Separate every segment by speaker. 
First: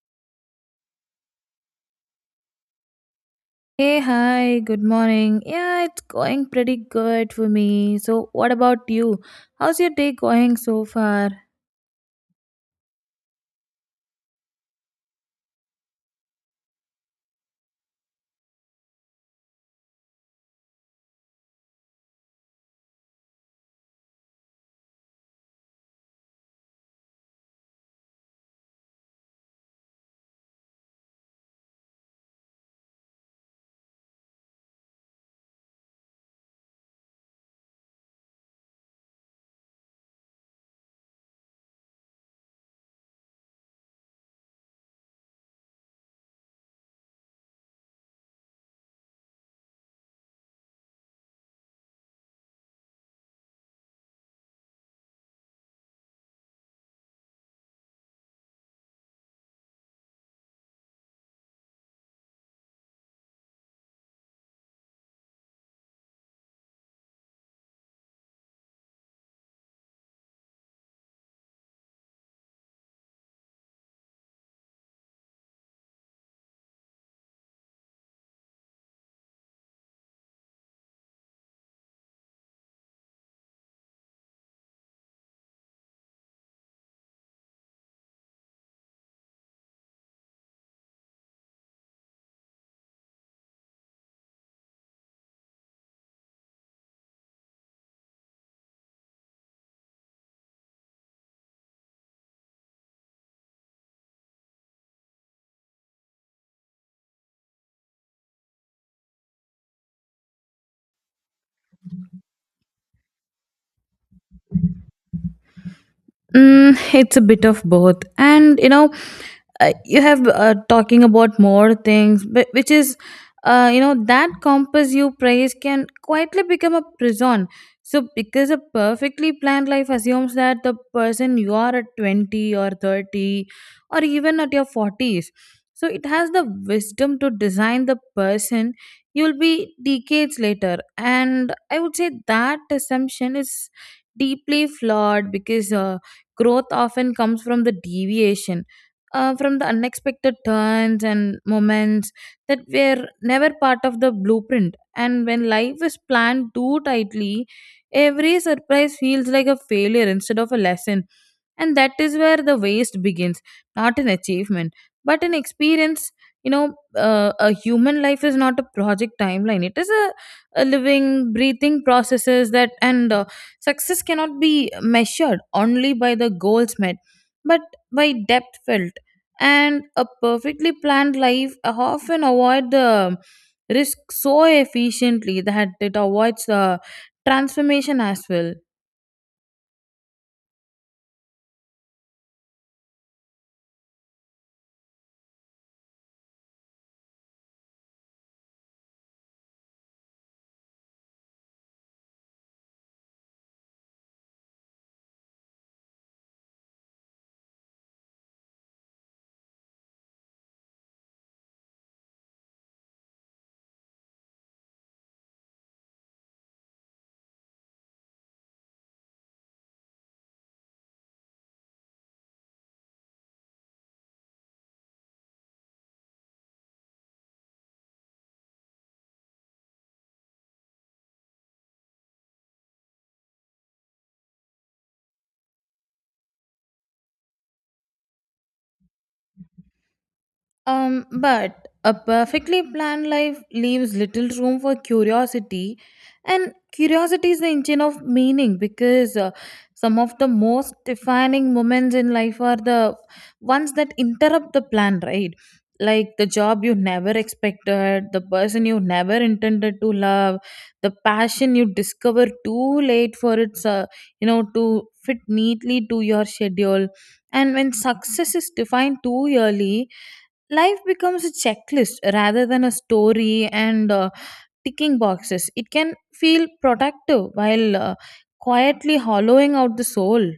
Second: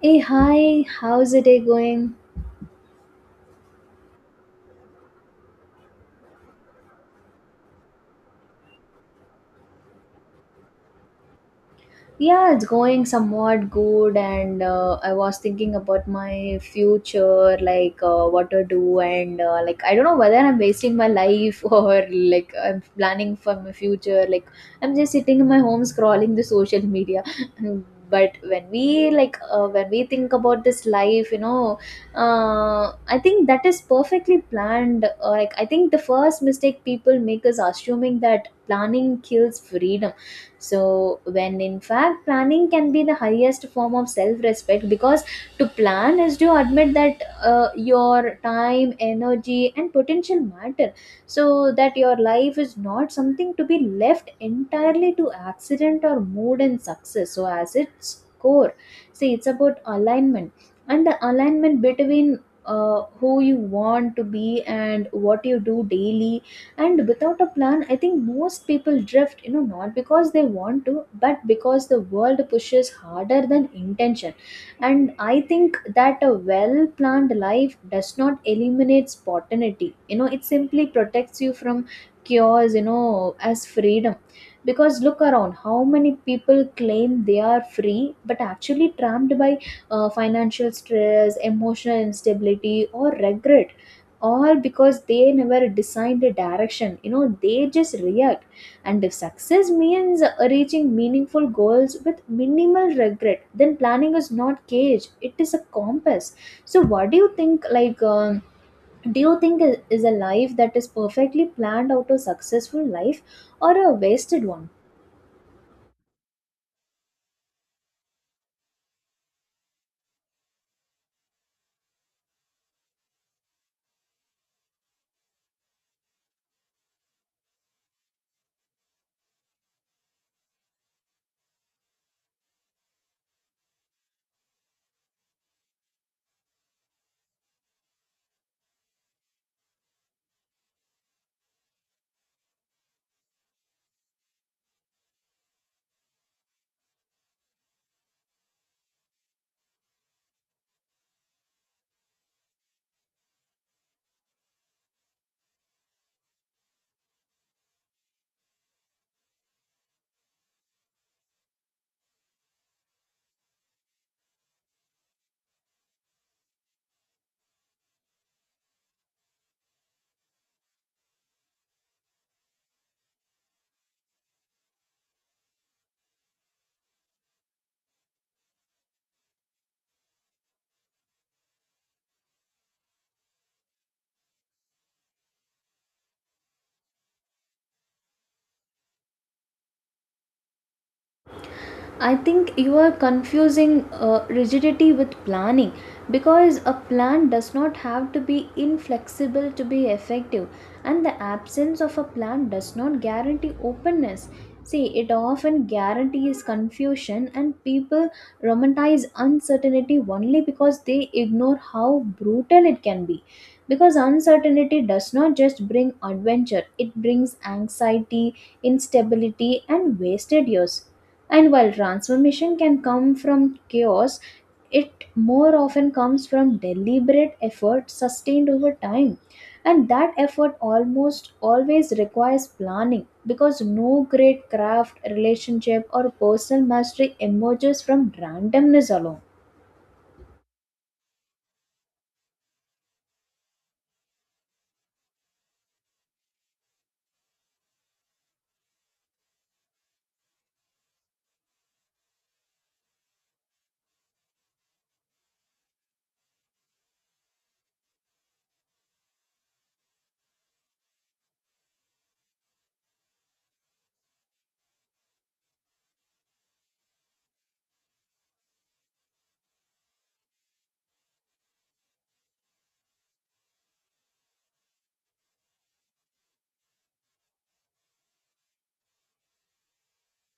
Speaker 1: Hey, hi, how's the day going?
Speaker 2: Hey, hi, good morning. Yeah, it's going pretty good for me. So, what about you? How's your day going so far?
Speaker 1: Yeah, it's going somewhat good, and I was thinking about my future, like what to do, and like I don't know whether I'm wasting my life or like I'm planning for my future. Like I'm just sitting in my home scrolling the social media. But when we think about this life, you know, I think that is perfectly planned. Like I think the first mistake people make is assuming that planning kills freedom, so when in fact planning can be the highest form of self respect, because to plan is to admit that your time, energy and potential matter, so that your life is not something to be left entirely to accident or mood. And success, so as its core, see, it's about alignment, and the alignment between who you want to be and what you do daily. And without a plan, I think most people drift, you know, not because they want to, but because the world pushes harder than intention. And I think that a well planned life does not eliminate spontaneity, you know, it simply protects you from cures, you know, as freedom. Because look around how many people claim they are free but actually trapped by financial stress, emotional instability or regret, all because they never decide the direction, you know, they just react. And if success means reaching meaningful goals with minimal regret, then planning is not cage, it is a compass. So what do you think, like do you think is a life that is perfectly planned out a successful life or a wasted one?
Speaker 2: Mm, it's a bit of both. And you know, you have talking about more things but which is you know that compass you praise can quietly become a prison. So because a perfectly planned life assumes that the person you are at 20 or 30, or even at your 40s, so it has the wisdom to design the person you'll be decades later. And I would say that assumption is deeply flawed because growth often comes from the deviation, from the unexpected turns and moments that were never part of the blueprint. And when life is planned too tightly, every surprise feels like a failure instead of a lesson, and that is where the waste begins. Not an achievement but an experience, you know. A human life is not a project timeline. It is a living breathing processes that, and success cannot be measured only by the goals met, but by depth felt. And a perfectly planned life often avoid the risk so efficiently that it avoids the transformation as well.
Speaker 1: I think you are confusing rigidity with planning, because a plan does not have to be inflexible to be effective, and the absence of a plan does not guarantee openness. See, it often guarantees confusion, and people romanticize uncertainty only because they ignore how brutal it can be. Because uncertainty does not just bring adventure, it brings anxiety, instability and wasted years. And while transformation can come from chaos, it more often comes from deliberate effort sustained over time, and that effort almost always requires planning, because no great craft, relationship or personal mastery emerges from randomness alone.
Speaker 2: But a perfectly planned life leaves little room for curiosity, and curiosity is the engine of meaning because some of the most defining moments in life are the ones that interrupt the plan, right? Like the job you never expected, the person you never intended to love, the passion you discover too late for its, you know, to fit neatly to your schedule. And when success is defined too early, life becomes a checklist rather than a story. And ticking boxes, it can feel productive while quietly hollowing out the soul.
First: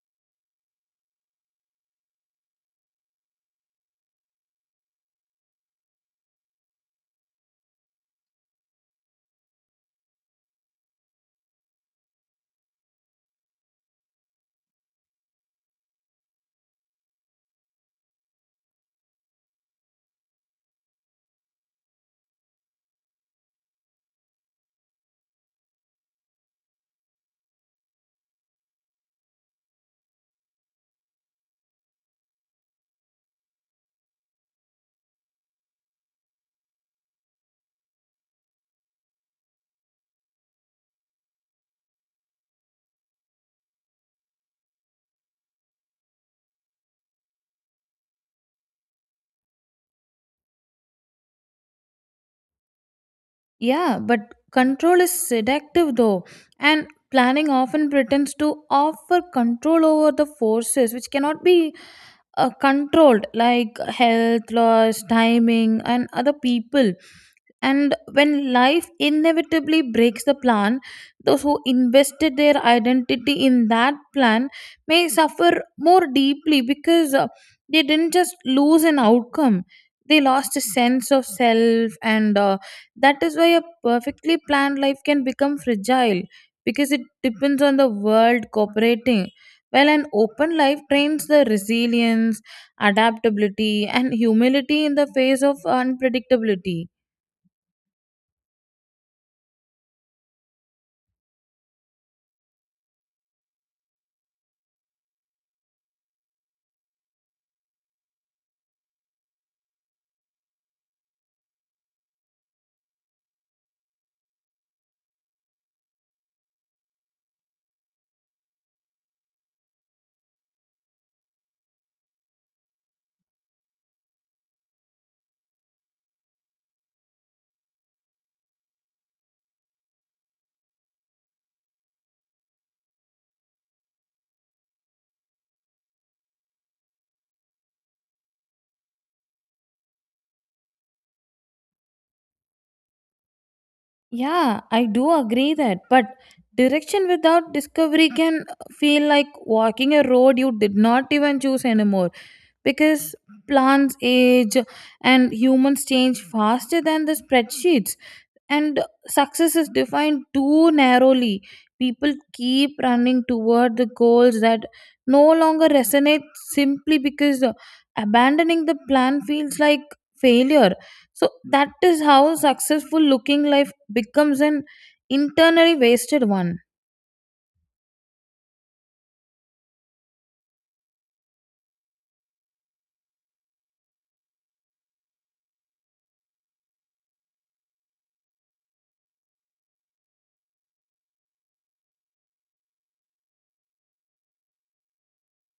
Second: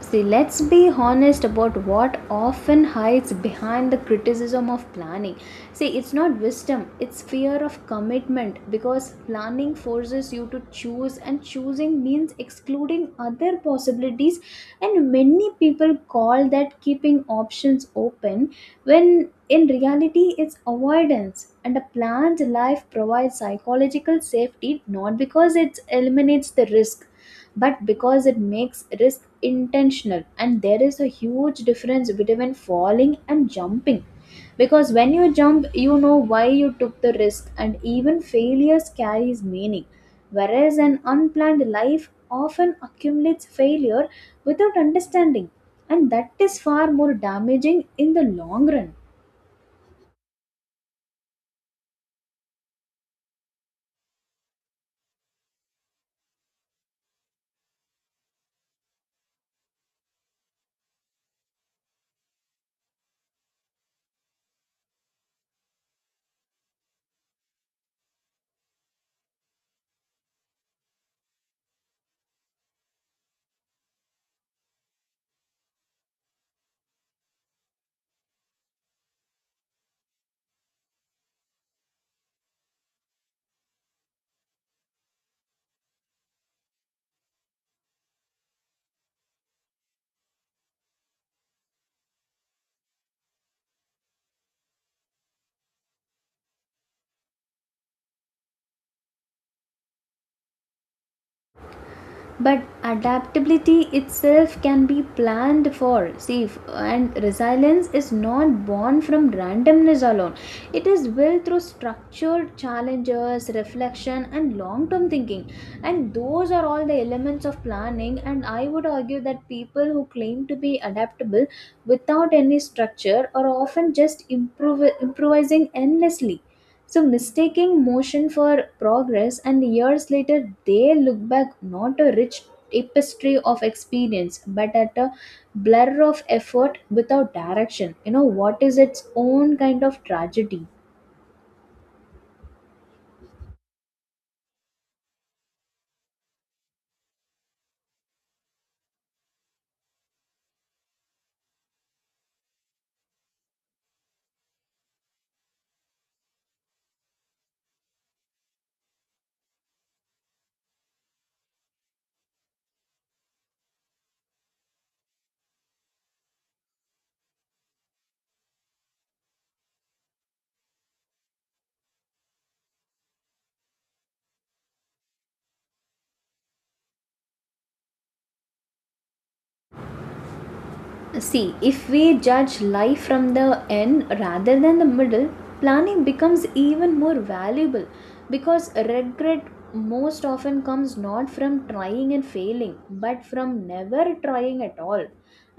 Speaker 1: See, let's be honest about what often hides behind the criticism of planning. See, it's not wisdom, it's fear of commitment, because planning forces you to choose, and choosing means excluding other possibilities. And many people call that keeping options open when in reality it's avoidance. And a planned life provides psychological safety, not because it eliminates the risk, but because it makes risk intentional. And there is a huge difference between falling and jumping, because when you jump you know why you took the risk, and even failures carries meaning, whereas an unplanned life often accumulates failure without understanding, and that is far more damaging in the long run.
Speaker 2: Yeah, but control is seductive though, and planning often pretends to offer control over the forces which cannot be controlled, like health loss, timing, and other people. And when life inevitably breaks the plan, those who invested their identity in that plan may suffer more deeply because they didn't just lose an outcome, they lost a sense of self. And that is why a perfectly planned life can become fragile, because it depends on the world cooperating. While an open life trains the resilience, adaptability, and humility in the face of unpredictability.
Speaker 1: But adaptability itself can be planned for, see and resilience is not born from randomness alone, it is built through structured challenges, reflection and long term thinking, and those are all the elements of planning. And I would argue that people who claim to be adaptable without any structure are often just improvising endlessly, so mistaking motion for progress, and years later, they look back not a rich tapestry of experience, but at a blur of effort without direction. You know, what is its own kind of tragedy?
Speaker 2: Yeah, I do agree that, but direction without discovery can feel like walking a road you did not even choose anymore, because plants age and humans change faster than the spreadsheets. And success is defined too narrowly. People keep running toward the goals that no longer resonate, simply because abandoning the plan feels like failure. So that is how successful looking life becomes an internally wasted one.
Speaker 1: See, if we judge life from the end rather than the middle, planning becomes even more valuable, because regret most often comes not from trying and failing but from never trying at all.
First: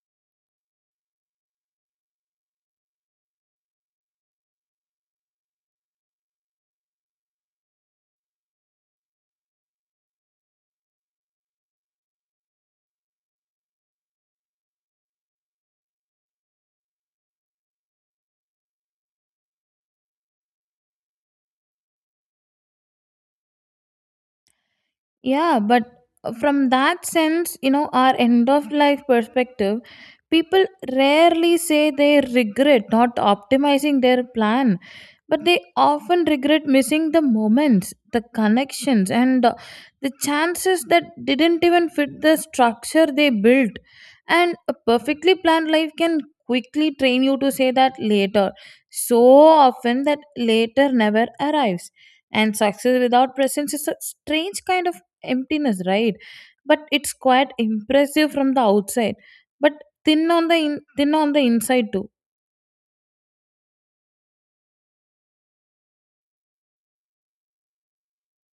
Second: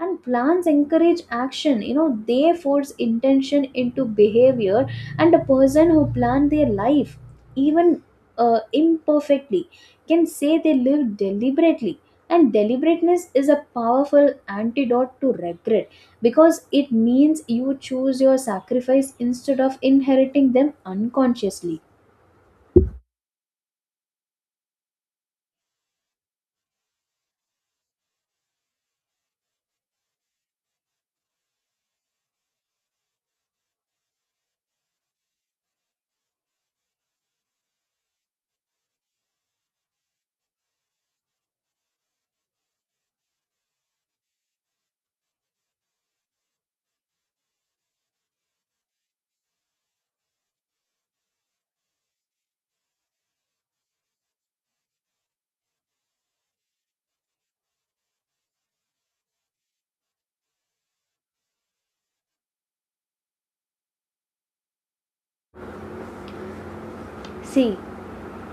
Speaker 1: And plans encourage action, you know, they force intention into behavior, and a person who plans their life, even imperfectly, can say they live deliberately, and deliberateness is a powerful antidote to regret, because it means you choose your sacrifice instead of inheriting them unconsciously.
Speaker 2: Yeah, but from that sense, you know, our end of life perspective, people rarely say they regret not optimizing their plan, but they often regret missing the moments, the connections, and the chances that didn't even fit the structure they built. And a perfectly planned life can quickly train you to say that later so often that later never arrives. And success without presence is a strange kind of emptiness, right? But it's quite impressive from the outside, but thin on the in, thin on the inside too.
Speaker 1: See,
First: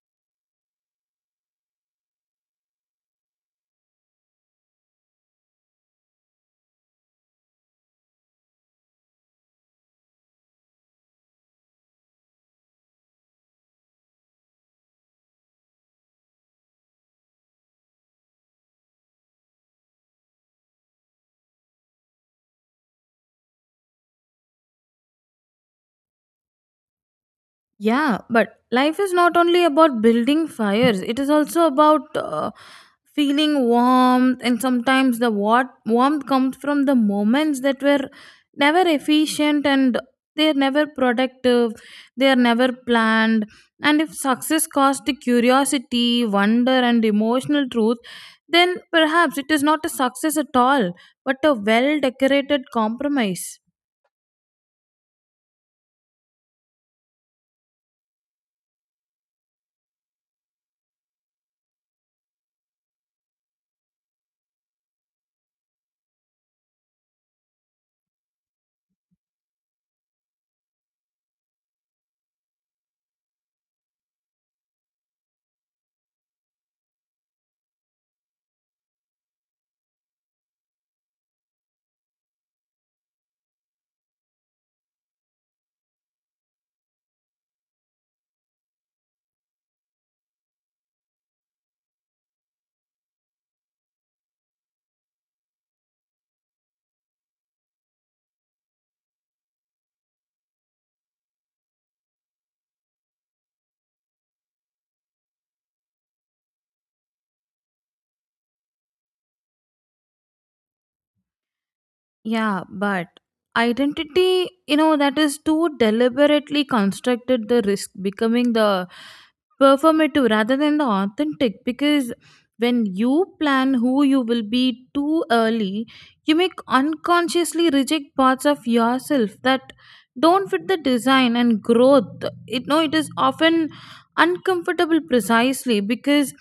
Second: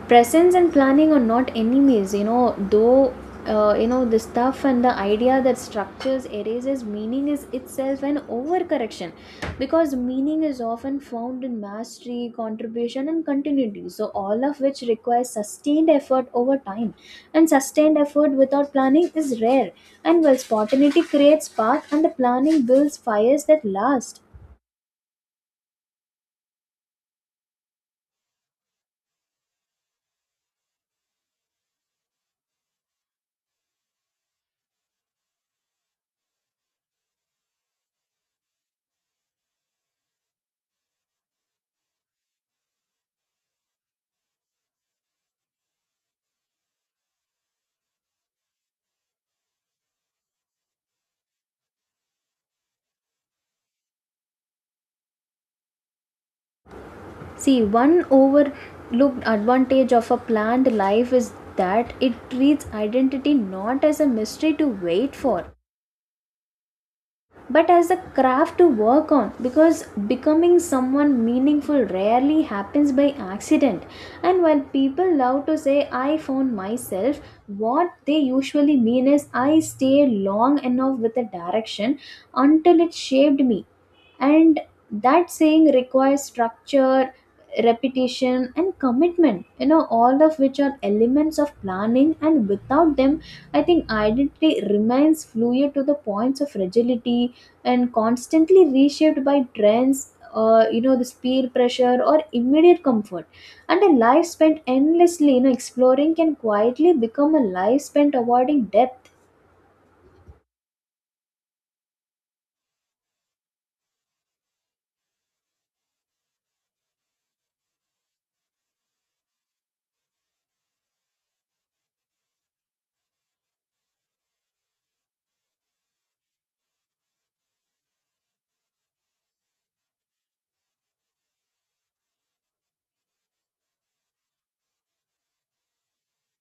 Speaker 1: presence and planning are not enemies, you know, though, you know, the stuff and the idea that structures erases meaning is itself an overcorrection, because meaning is often found in mastery, contribution and continuity, so all of which requires sustained effort over time, and sustained effort without planning is rare. And while spontaneity creates path, and the planning builds fires that last.
Speaker 2: Yeah, but life is not only about building fires, it is also about feeling warmth. And sometimes the warmth comes from the moments that were never efficient, and they are never productive, they are never planned. And if success caused the curiosity, wonder, and emotional truth, then perhaps it is not a success at all, but a well decorated compromise.
Speaker 1: See, one overlooked advantage of a planned life is that it treats identity not as a mystery to wait for, but as a craft to work on, because becoming someone meaningful rarely happens by accident. And while people love to say, I found myself, what they usually mean is, I stayed long enough with a direction until it shaped me, and that saying requires structure, repetition and commitment, you know, all of which are elements of planning, and without them I think identity remains fluid to the points of fragility, and constantly reshaped by trends, you know, this peer pressure or immediate comfort. And a life spent endlessly, you know, exploring can quietly become a life spent avoiding depth.
Speaker 2: Yeah, but identity, you know, that is too deliberately constructed the risk becoming the performative rather than the authentic. Because when you plan who you will be too early, you may unconsciously reject parts of yourself that don't fit the design and growth. It no, it is often uncomfortable precisely because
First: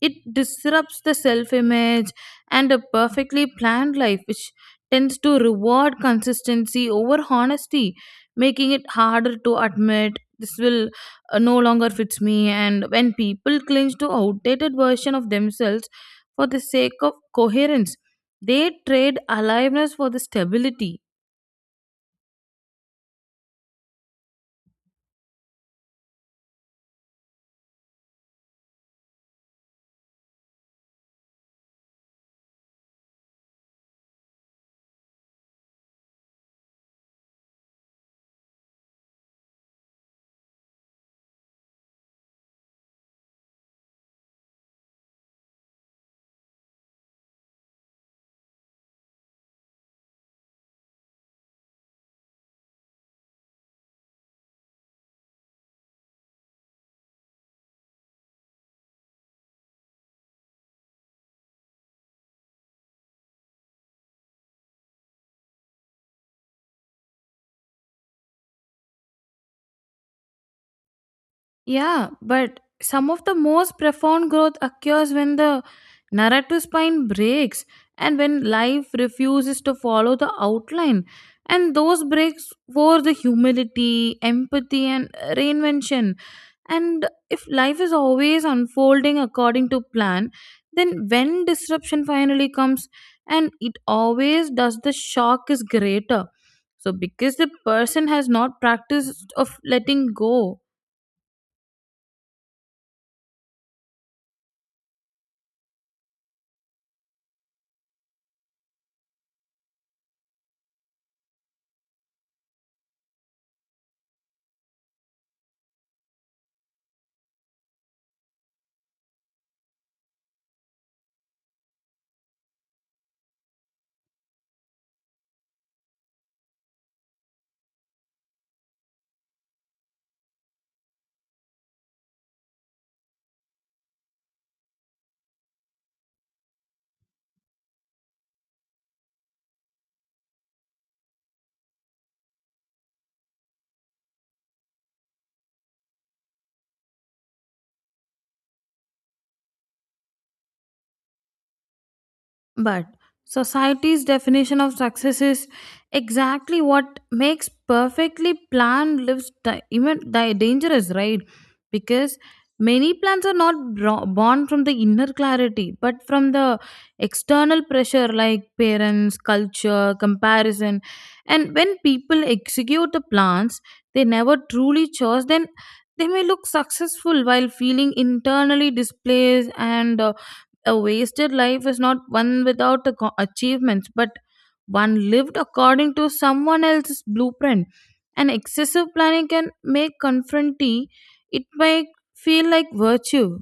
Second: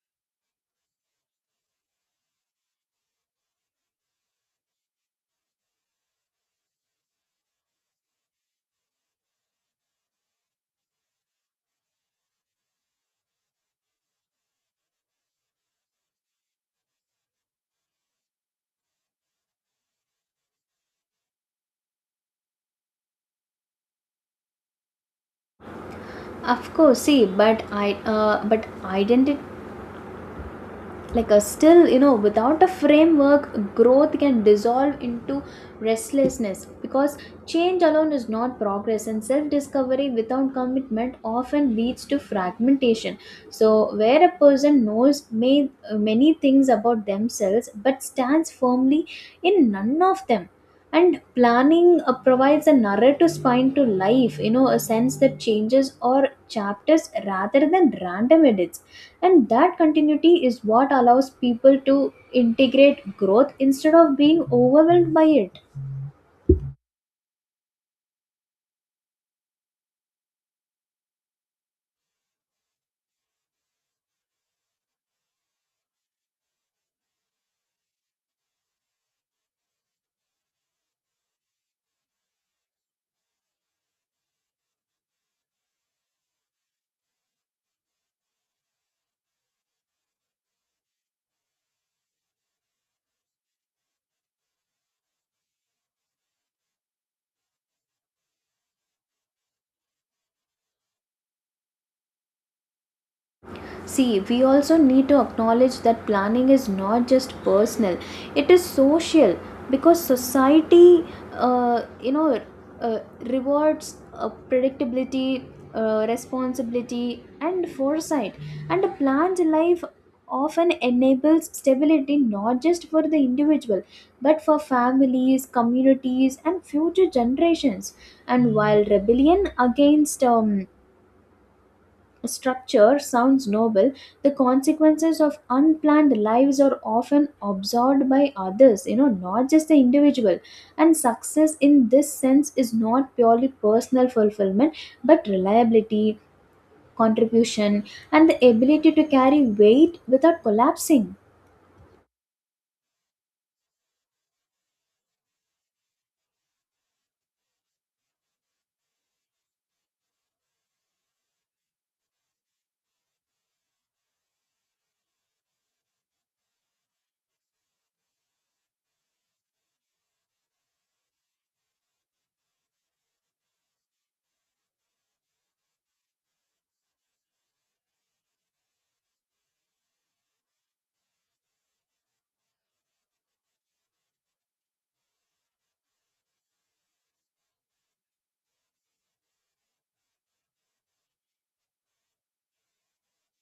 Speaker 2: it disrupts the self image. And a perfectly planned life, which tends to reward consistency over honesty, making it harder to admit this will no longer fits me. And when people cling to outdated version of themselves for the sake of coherence, they trade aliveness for the stability.
Speaker 1: Of course, see, but I but identity, like a still, you know, without a framework, growth can dissolve into restlessness, because change alone is not progress, and self discovery without commitment often leads to fragmentation, so where a person knows many things about themselves but stands firmly in none of them. And planning provides a narrative spine to life, you know, a sense that changes or chapters rather than random edits, and that continuity is what allows people to integrate growth instead of being overwhelmed by it.
Speaker 2: Yeah, but some of the most profound growth occurs when the narrative spine breaks, and when life refuses to follow the outline. And those breaks for the humility, empathy, and reinvention. And if life is always unfolding according to plan, then when disruption finally comes, and it always does, the shock is greater. So, because the person has not practiced of letting go.
Speaker 1: See, we also need to acknowledge that planning is not just personal, it is social, because society, uh, you know, uh, rewards predictability, responsibility, and foresight. And a planned life often enables stability not just for the individual but for families, communities, and future generations. And while rebellion against structure sounds noble, the consequences of unplanned lives are often absorbed by others, you know, not just the individual. And success in this sense is not purely personal fulfillment, but reliability, contribution, and the ability to carry weight without collapsing.
Speaker 2: But society's definition of success is exactly what makes perfectly planned lives dangerous, right? Because many plans are not born from the inner clarity, but from the external pressure, like parents, culture, comparison. And when people execute the plans they never truly chose, then they may look successful while feeling internally displaced. And a wasted life is not one without achievements, but one lived according to someone else's blueprint. And excessive planning can make confronty, it might feel like virtue.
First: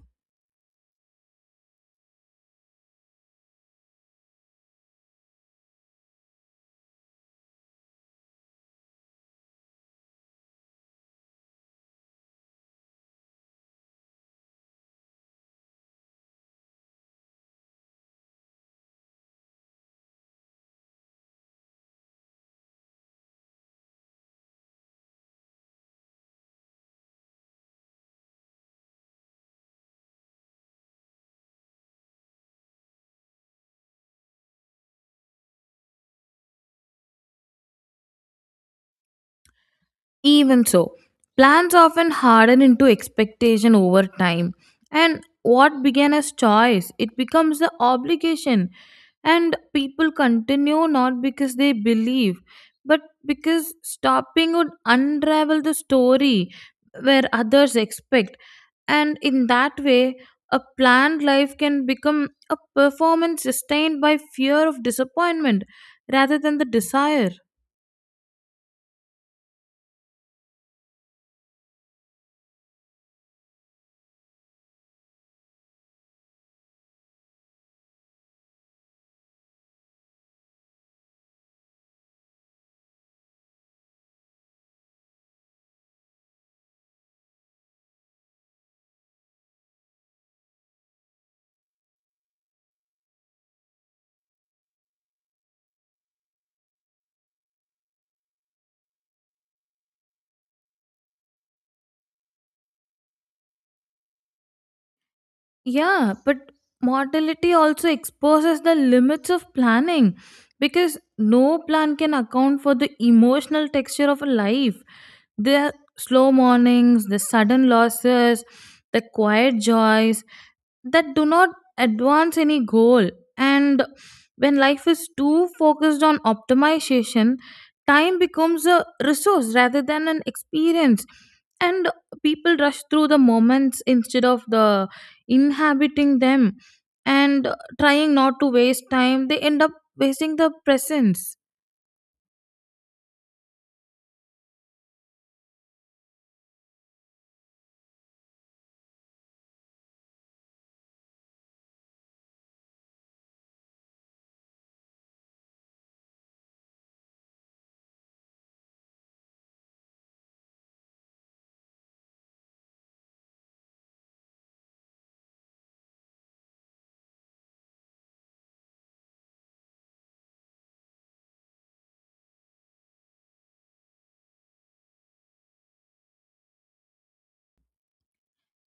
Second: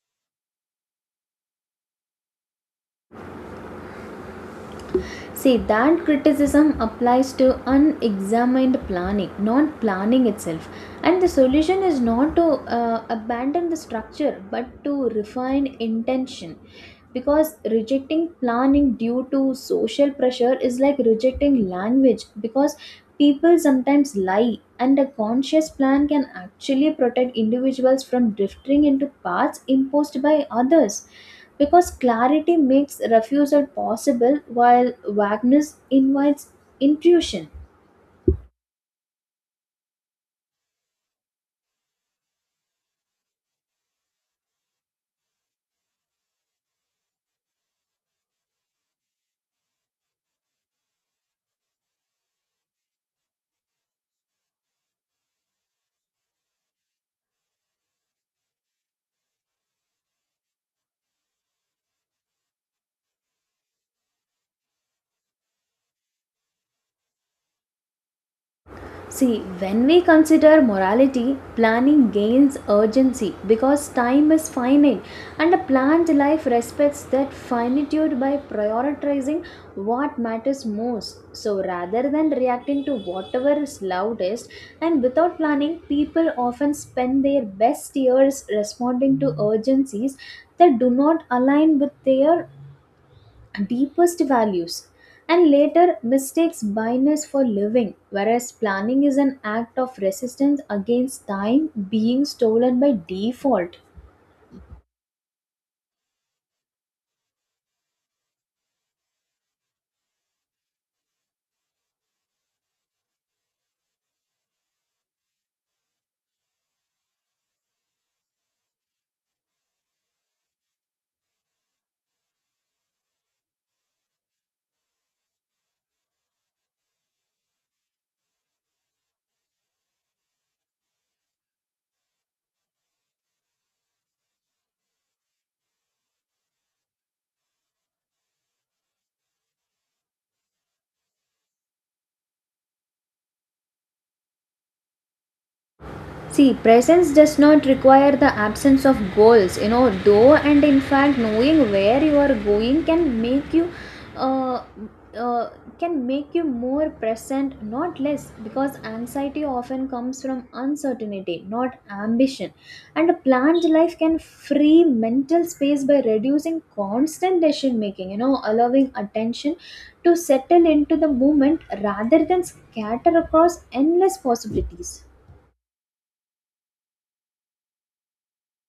Speaker 1: See, that criticism applies to unexamined planning, not planning itself. And the solution is not to abandon the structure but to refine intention. Because rejecting planning due to social pressure is like rejecting language because people sometimes lie, and a conscious plan can actually protect individuals from drifting into paths imposed by others, because clarity makes refusal possible while vagueness invites intuition.
Speaker 2: Even so, plans often harden into expectation over time. And what began as choice, it becomes the obligation. And people continue not because they believe, but because stopping would unravel the story where others expect. And in that way, a planned life can become a performance sustained by fear of disappointment rather than the desire.
Speaker 1: See, when we consider morality, planning gains urgency because time is finite, and a planned life respects that finitude by prioritizing what matters most. So, rather than reacting to whatever is loudest, and without planning, people often spend their best years responding to urgencies that do not align with their deepest values, and later mistakes blindness for living, whereas planning is an act of resistance against time being stolen by default.
Speaker 2: Yeah, but mortality also exposes the limits of planning, because no plan can account for the emotional texture of a life. The slow mornings, the sudden losses, the quiet joys that do not advance any goal. And when life is too focused on optimization, time becomes a resource rather than an experience. And people rush through the moments instead of the inhabiting them, and trying not to waste time they end up wasting the presence.
Speaker 1: See, presence does not require the absence of goals, you know, though, and in fact, knowing where you are going can make you. Uh, uh, can make you more present, not less, because anxiety often comes from uncertainty, not ambition, and a planned life can free mental space by reducing constant decision making, you know, allowing attention to settle into the moment rather than scatter across endless possibilities.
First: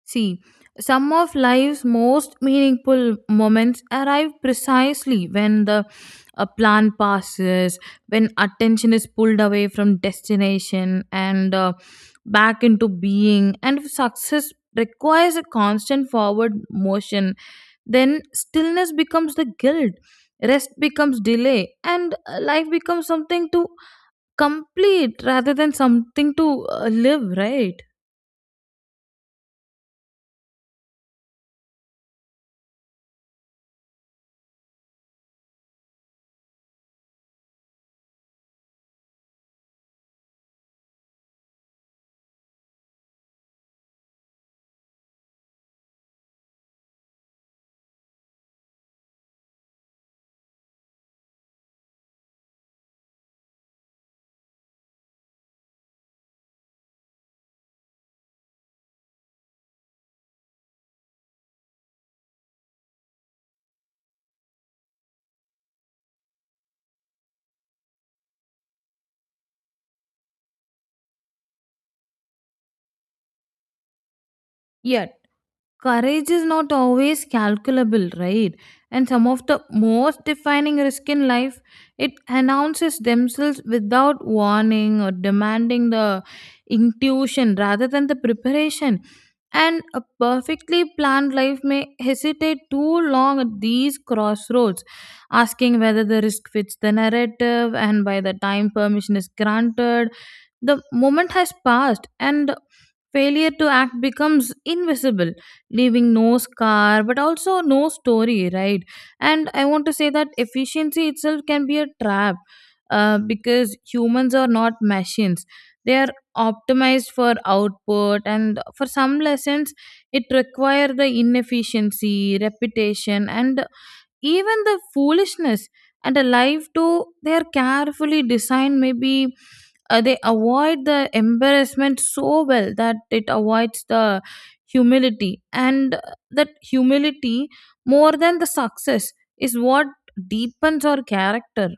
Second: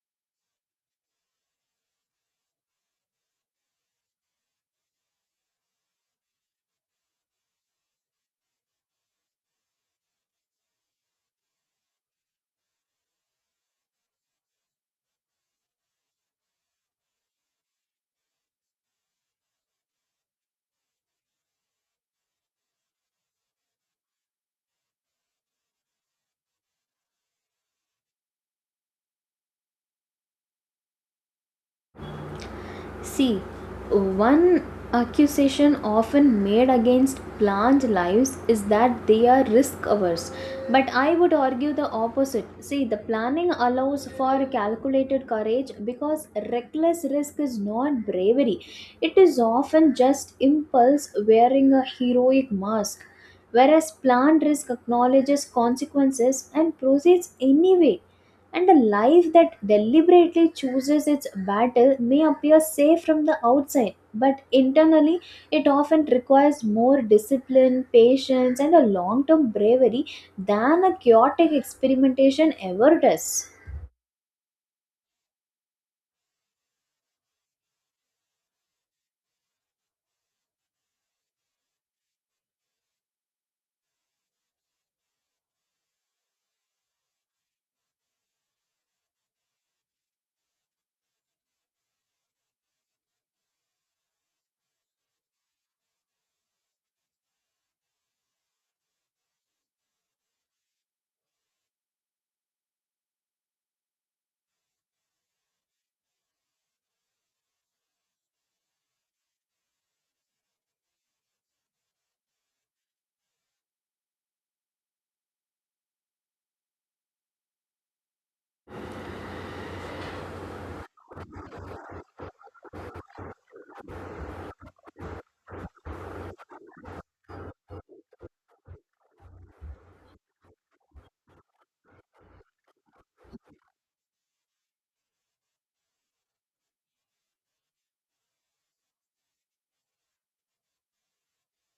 Speaker 2: See, some of life's most meaningful moments arrive precisely when the a plan passes, when attention is pulled away from destination and back into being. And if success requires a constant forward motion, then stillness becomes the guilt, rest becomes delay, and life becomes something to complete rather than something to live, right?
Speaker 1: See, one accusation often made against plant lives is that they are risk averse. But I would argue the opposite. See, the planning allows for calculated courage, because reckless risk is not bravery, it is often just impulse wearing a heroic mask. Whereas plant risk acknowledges consequences and proceeds anyway, and a life that deliberately chooses its battle may appear safe from the outside, but internally it often requires more discipline, patience, and a long term bravery than a chaotic experimentation ever does.
Speaker 2: Yet courage is not always calculable, right? And some of the most defining risk in life, it announces themselves without warning or demanding the intuition rather than the preparation. And a perfectly planned life may hesitate too long at these crossroads, asking whether the risk fits the narrative. And by the time permission is granted, the moment has passed, and failure to act becomes invisible, leaving no scar but also no story, right? And I want to say that efficiency itself can be a trap, because humans are not machines. They are optimized for output, and for some lessons it require the inefficiency repetition and even the foolishness. And a life too, they are carefully designed, maybe they avoid the embarrassment so well that it avoids the humility. And that humility, more than the success, is what deepens our character.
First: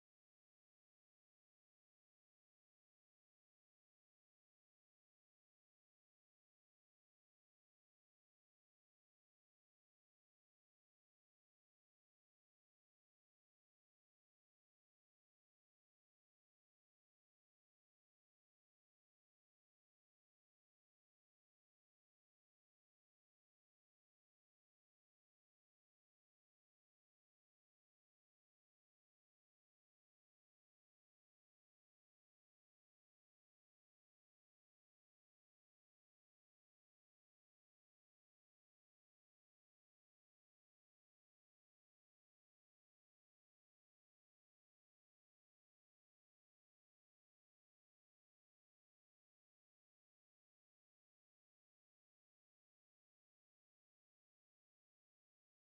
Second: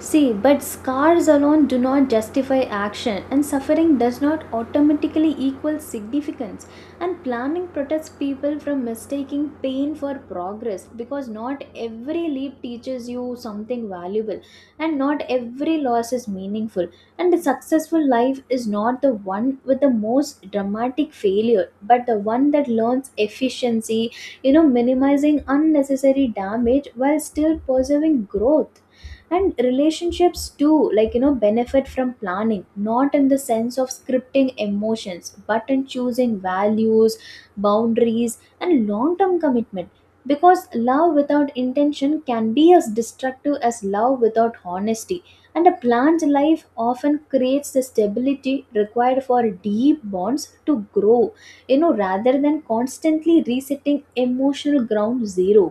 Speaker 1: See, but scars alone do not justify action, and suffering does not automatically equal significance. And planning protects people from mistaking pain for progress, because not every leap teaches you something valuable, and not every loss is meaningful. And a successful life is not the one with the most dramatic failure, but the one that learns efficiency, you know, minimizing unnecessary damage while still preserving growth. And relationships too, like, you know, benefit from planning, not in the sense of scripting emotions but in choosing values, boundaries and long term commitment, because love without intention can be as destructive as love without honesty, and a planned life often creates the stability required for deep bonds to grow, you know, rather than constantly resetting emotional ground zero.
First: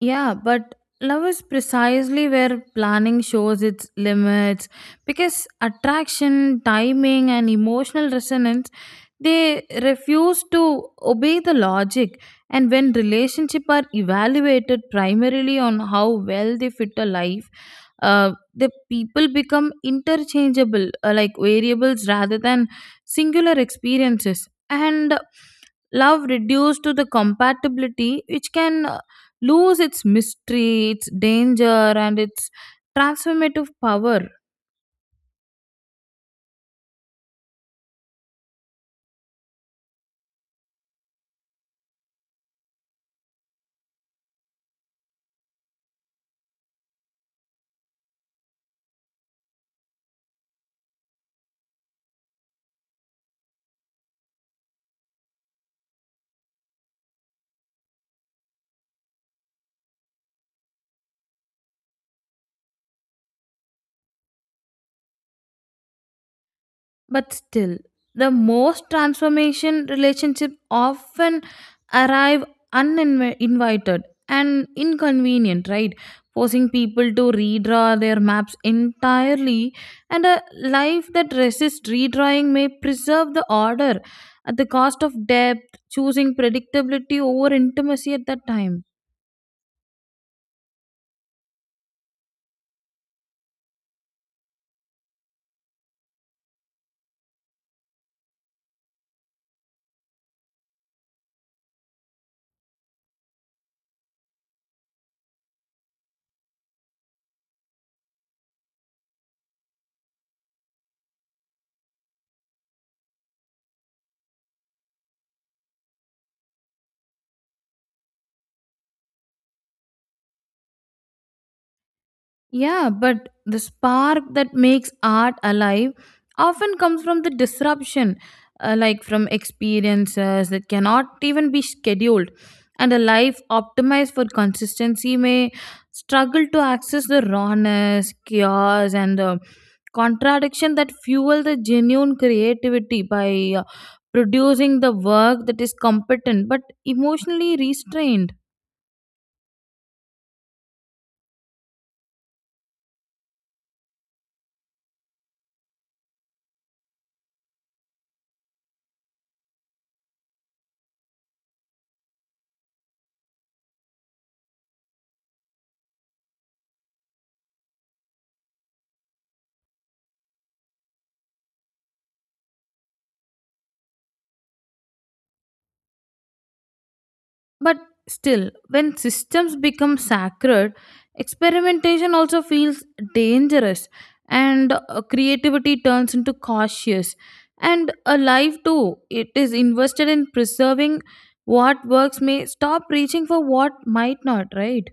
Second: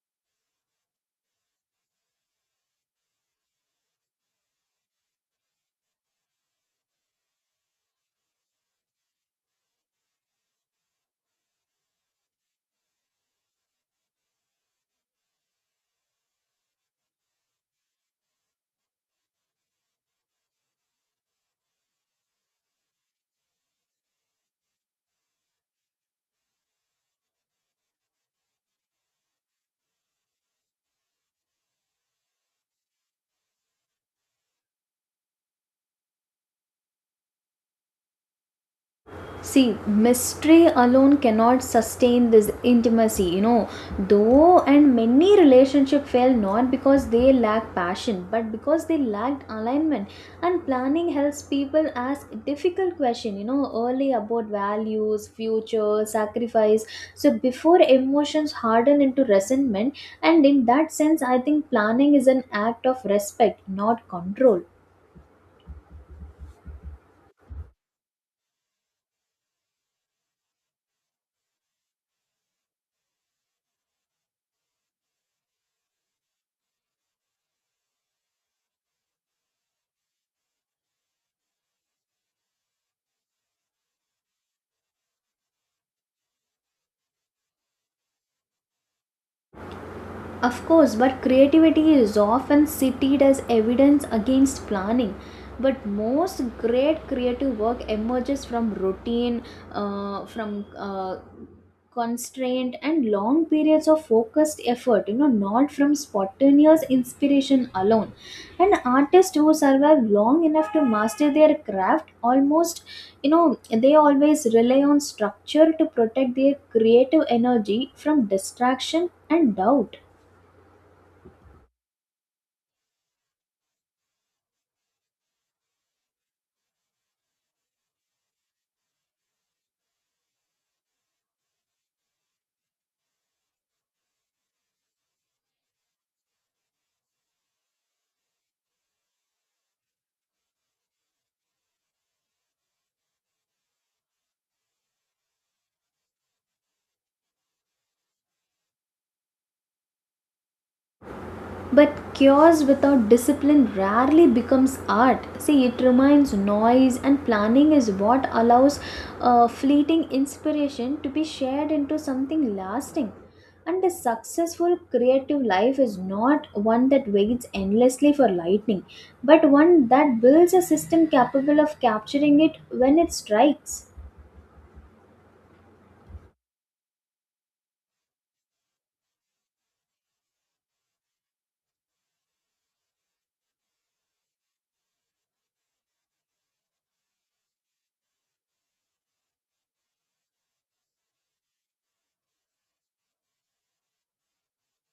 Speaker 2: Yeah, but love is precisely where planning shows its limits, because attraction timing and emotional resonance, they refuse to obey the logic. And when relationship are evaluated primarily on how well they fit a life, the people become interchangeable, like variables rather than singular experiences. And love reduced to the compatibility, which can lose its mystery, its danger, and its transformative power.
Speaker 1: See, mystery alone cannot sustain this intimacy, you know. Though, and many relationships fail not because they lack passion, but because they lacked alignment. And planning helps people ask difficult questions, you know, early about values, future, sacrifice. So, before emotions harden into resentment, and in that sense, I think planning is an act of respect, not control.
Speaker 2: But still, the most transformation relationships often arrive uninvited and inconvenient, right? Forcing people to redraw their maps entirely. And a life that resists redrawing may preserve the order at the cost of depth, choosing predictability over intimacy at that time.
Speaker 1: Of course, but creativity is often cited as evidence against planning. But most great creative work emerges from routine, from constraint, and long periods of focused effort, you know, not from spontaneous inspiration alone. And artists who survive long enough to master their craft almost, you know, they always rely on structure to protect their creative energy from distraction and doubt.
Speaker 2: Yeah, but the spark that makes art alive often comes from the disruption, like from experiences that cannot even be scheduled. And a life optimized for consistency may struggle to access the rawness, chaos, and the contradiction that fuel the genuine creativity, by producing the work that is competent but emotionally restrained.
Speaker 1: But chaos without discipline rarely becomes art. See, it remains noise, and planning is what allows fleeting inspiration to be shared into something lasting. And a successful creative life is not one that waits endlessly for lightning, but one that builds a system capable of capturing it when it strikes.
Speaker 2: But still, when systems become sacred, experimentation also feels dangerous, and creativity turns into cautious. And a life too, it is invested in preserving what works, may stop reaching for what might not, right?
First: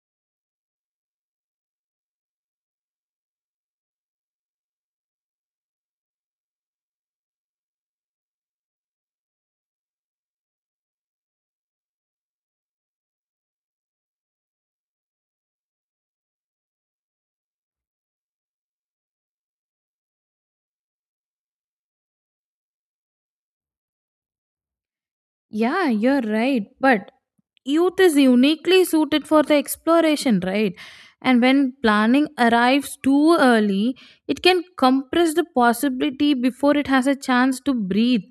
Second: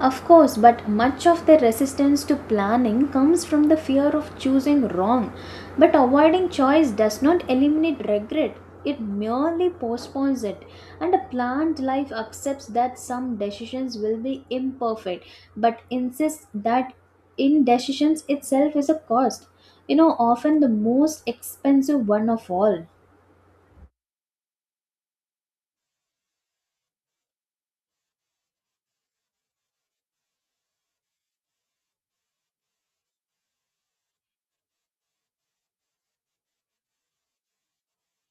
Speaker 1: Of course, but much of their resistance to planning comes from the fear of choosing wrong. But avoiding choice does not eliminate regret, it merely postpones it. And a planned life accepts that some decisions will be imperfect, but insists that indecisions itself is a cost. You know, often the most expensive one of all.
Speaker 2: Yeah, you're right. But youth is uniquely suited for the exploration, right? And when planning arrives too early, it can compress the possibility before it has a chance to breathe,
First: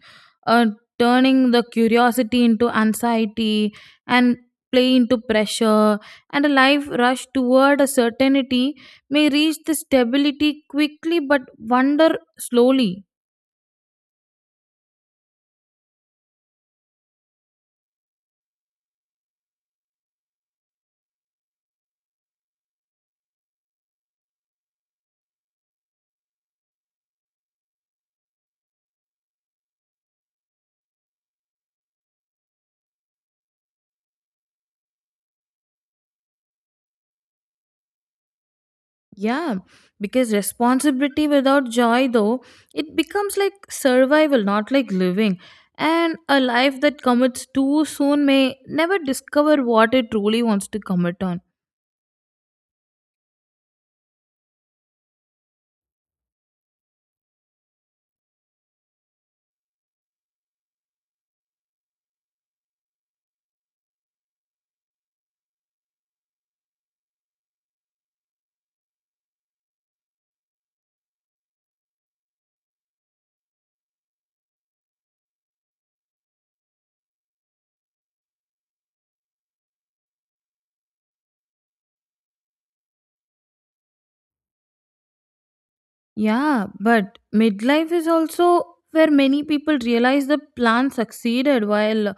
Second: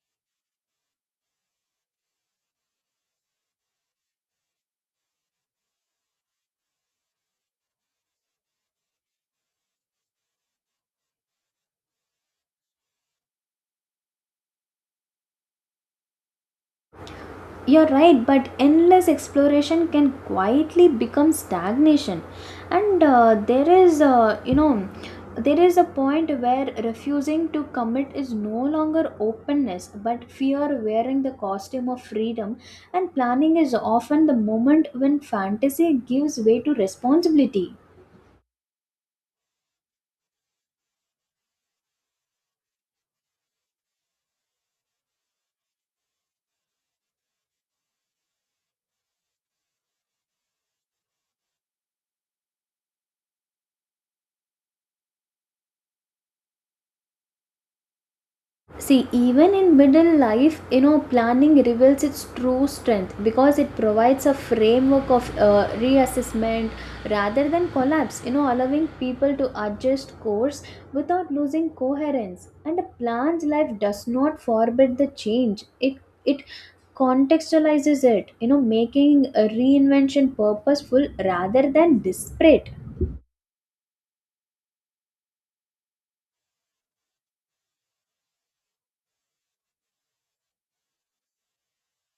Speaker 2: uh, turning the curiosity into anxiety and play into pressure. And a life rush toward a certainty may reach the stability quickly but wonder slowly.
Speaker 1: You're right, but endless exploration can quietly become stagnation. And you know, there is a point where refusing to commit is no longer openness, but fear wearing the costume of freedom. And planning is often the moment when fantasy gives way to responsibility.
Speaker 2: Yeah, because responsibility without joy, though, it becomes like survival, not like living. And a life that commits too soon may never discover what it truly wants to commit on.
Speaker 1: See, even in middle life, you know, planning reveals its true strength because it provides a framework of reassessment rather than collapse, you know, allowing people to adjust course without losing coherence. And a plan's life does not forbid the change, it contextualizes it, you know, making a reinvention purposeful rather than disparate.
Speaker 2: Yeah, but midlife is also where many people realize the plan succeeded while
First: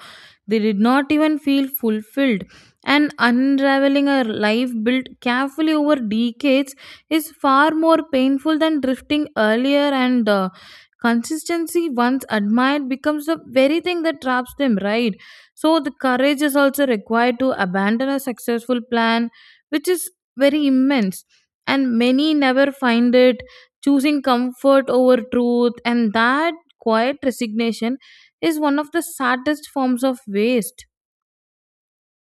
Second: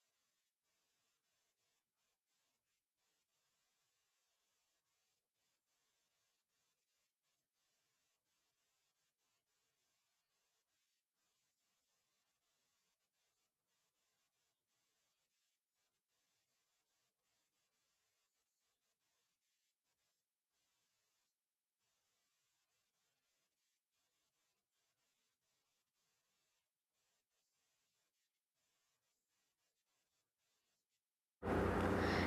Speaker 2: they did not even feel fulfilled. And unraveling a life built carefully over decades is far more painful than drifting earlier. And consistency once admired becomes the very thing that traps them, right? So, the courage is also required to abandon a successful plan, which is very immense, and many never find it, choosing comfort over truth. And that quiet resignation is one of the saddest forms of waste.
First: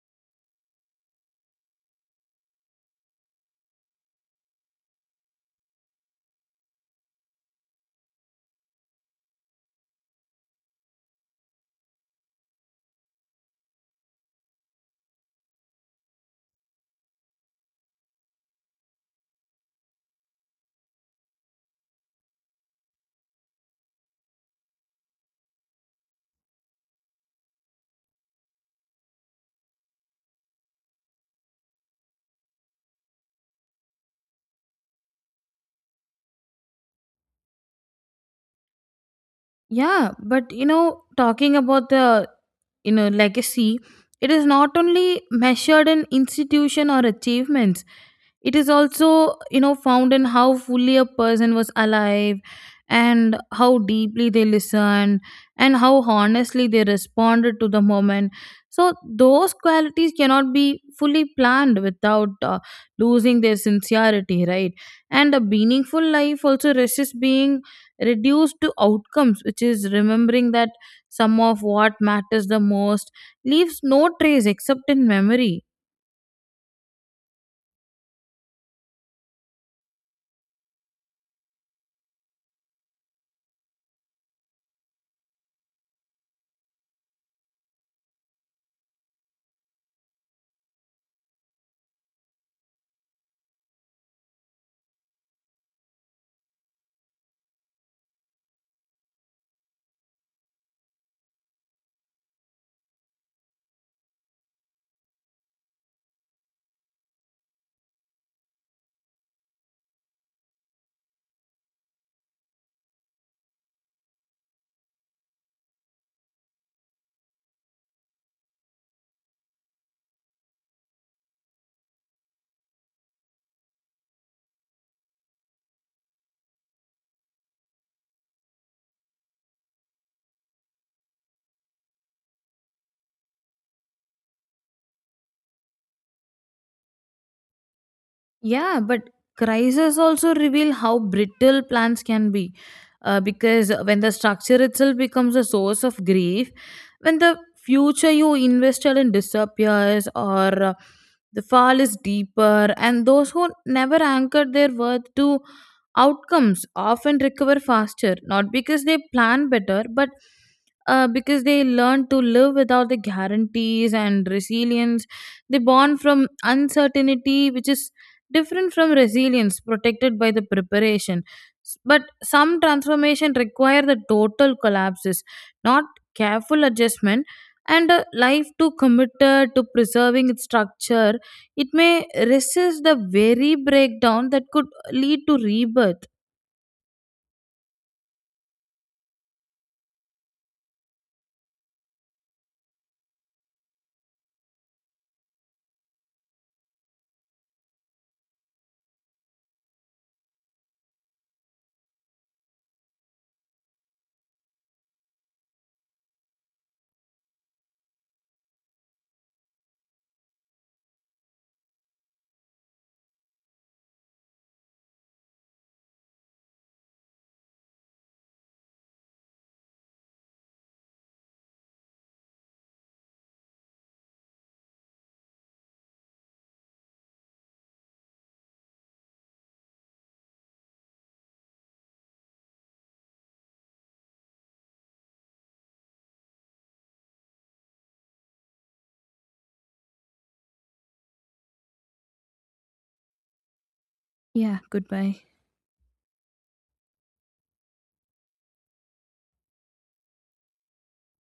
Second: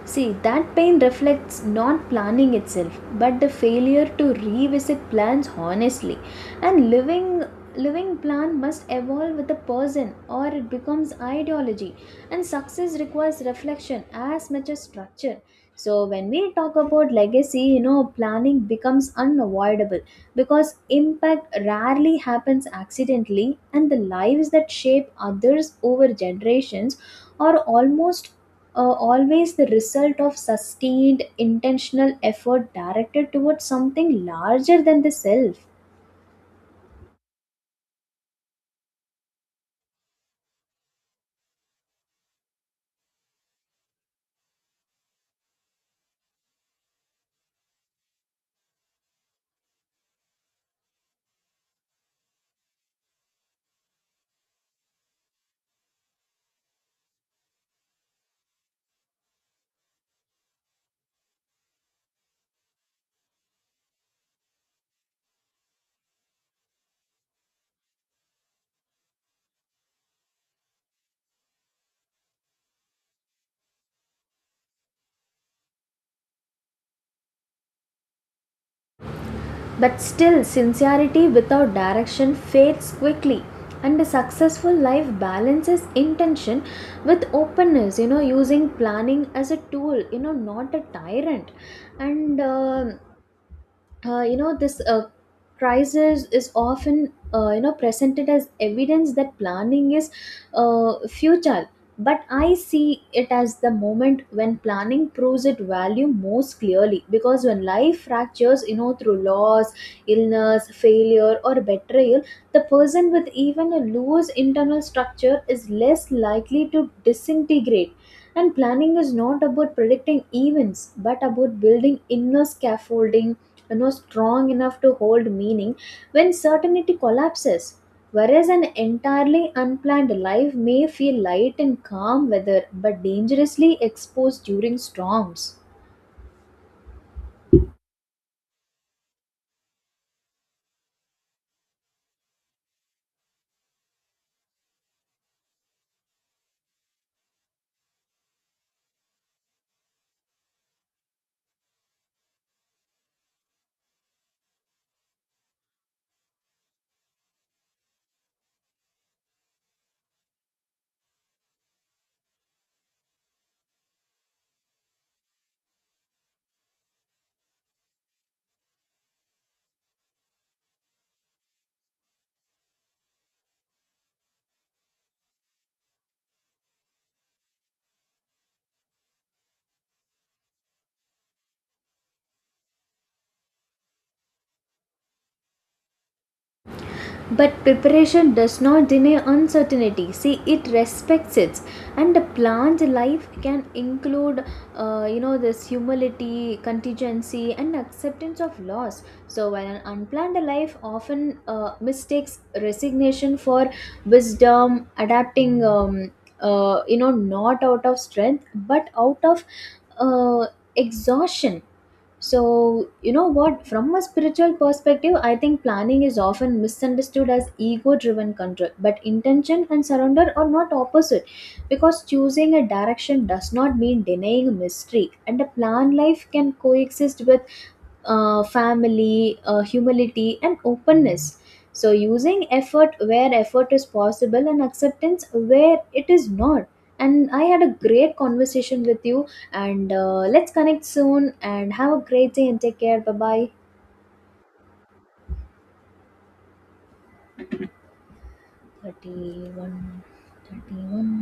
Speaker 1: See, that pain reflects not planning itself, but the failure to revisit plans honestly. And living plan must evolve with the person or it becomes ideology. And success requires reflection as much as structure. So when we talk about legacy, you know, planning becomes unavoidable because impact rarely happens accidentally, and the lives that shape others over generations are almost always the result of sustained intentional effort directed towards something larger than the self.
Speaker 2: Yeah, but you know, talking about the, you know, legacy, it is not only measured in institution or achievements. It is also, you know, found in how fully a person was alive, and how deeply they listened, and how honestly they responded to the moment. So, those qualities cannot be fully planned without losing their sincerity, right? And a meaningful life also resists being reduced to outcomes, which is remembering that some of what matters the most leaves no trace except in memory.
Speaker 1: But still, sincerity without direction fades quickly. And a successful life balances intention with openness, you know, using planning as a tool, you know, not a tyrant. And you know, this crisis is often you know, presented as evidence that planning is futile, but I see it as the moment when planning proves its value most clearly, because when life fractures, you know, through loss, illness, failure or betrayal, the person with even a loose internal structure is less likely to disintegrate, and planning is not about predicting events but about building inner scaffolding, you know, strong enough to hold meaning when certainty collapses, whereas an entirely unplanned life may feel light and calm weather but dangerously exposed during storms.
Speaker 2: Yeah, but crises also reveal how brittle plans can be. Because when the structure itself becomes a source of grief, when the future you invested in disappears, or the fall is deeper, and those who never anchored their worth to outcomes often recover faster, not because they plan better, but because they learn to live without the guarantees. And resilience, they born from uncertainty, which is different from resilience protected by the preparation. But some transformation require the total collapses, not careful adjustment. And a life too committed to preserving its structure, it may resist the very breakdown that could lead to rebirth.
Speaker 1: But preparation does not deny uncertainty. See, it respects it, and the planned life can include, you know, this humility, contingency, and acceptance of loss. So, while an unplanned life often mistakes resignation for wisdom, adapting, you know, not out of strength but out of uh, exhaustion. So, you know what? From a spiritual perspective, I think planning is often misunderstood as ego driven control. But intention and surrender are not opposite, because choosing a direction does not mean denying a mystery, and a planned life can coexist with family, humility, and openness. So, using effort where effort is possible and acceptance where it is not. And I had a great conversation with you, and let's connect soon and have a great day and take care. Bye bye.
Speaker 2: Yeah, goodbye.
Speaker 1: 31, 31.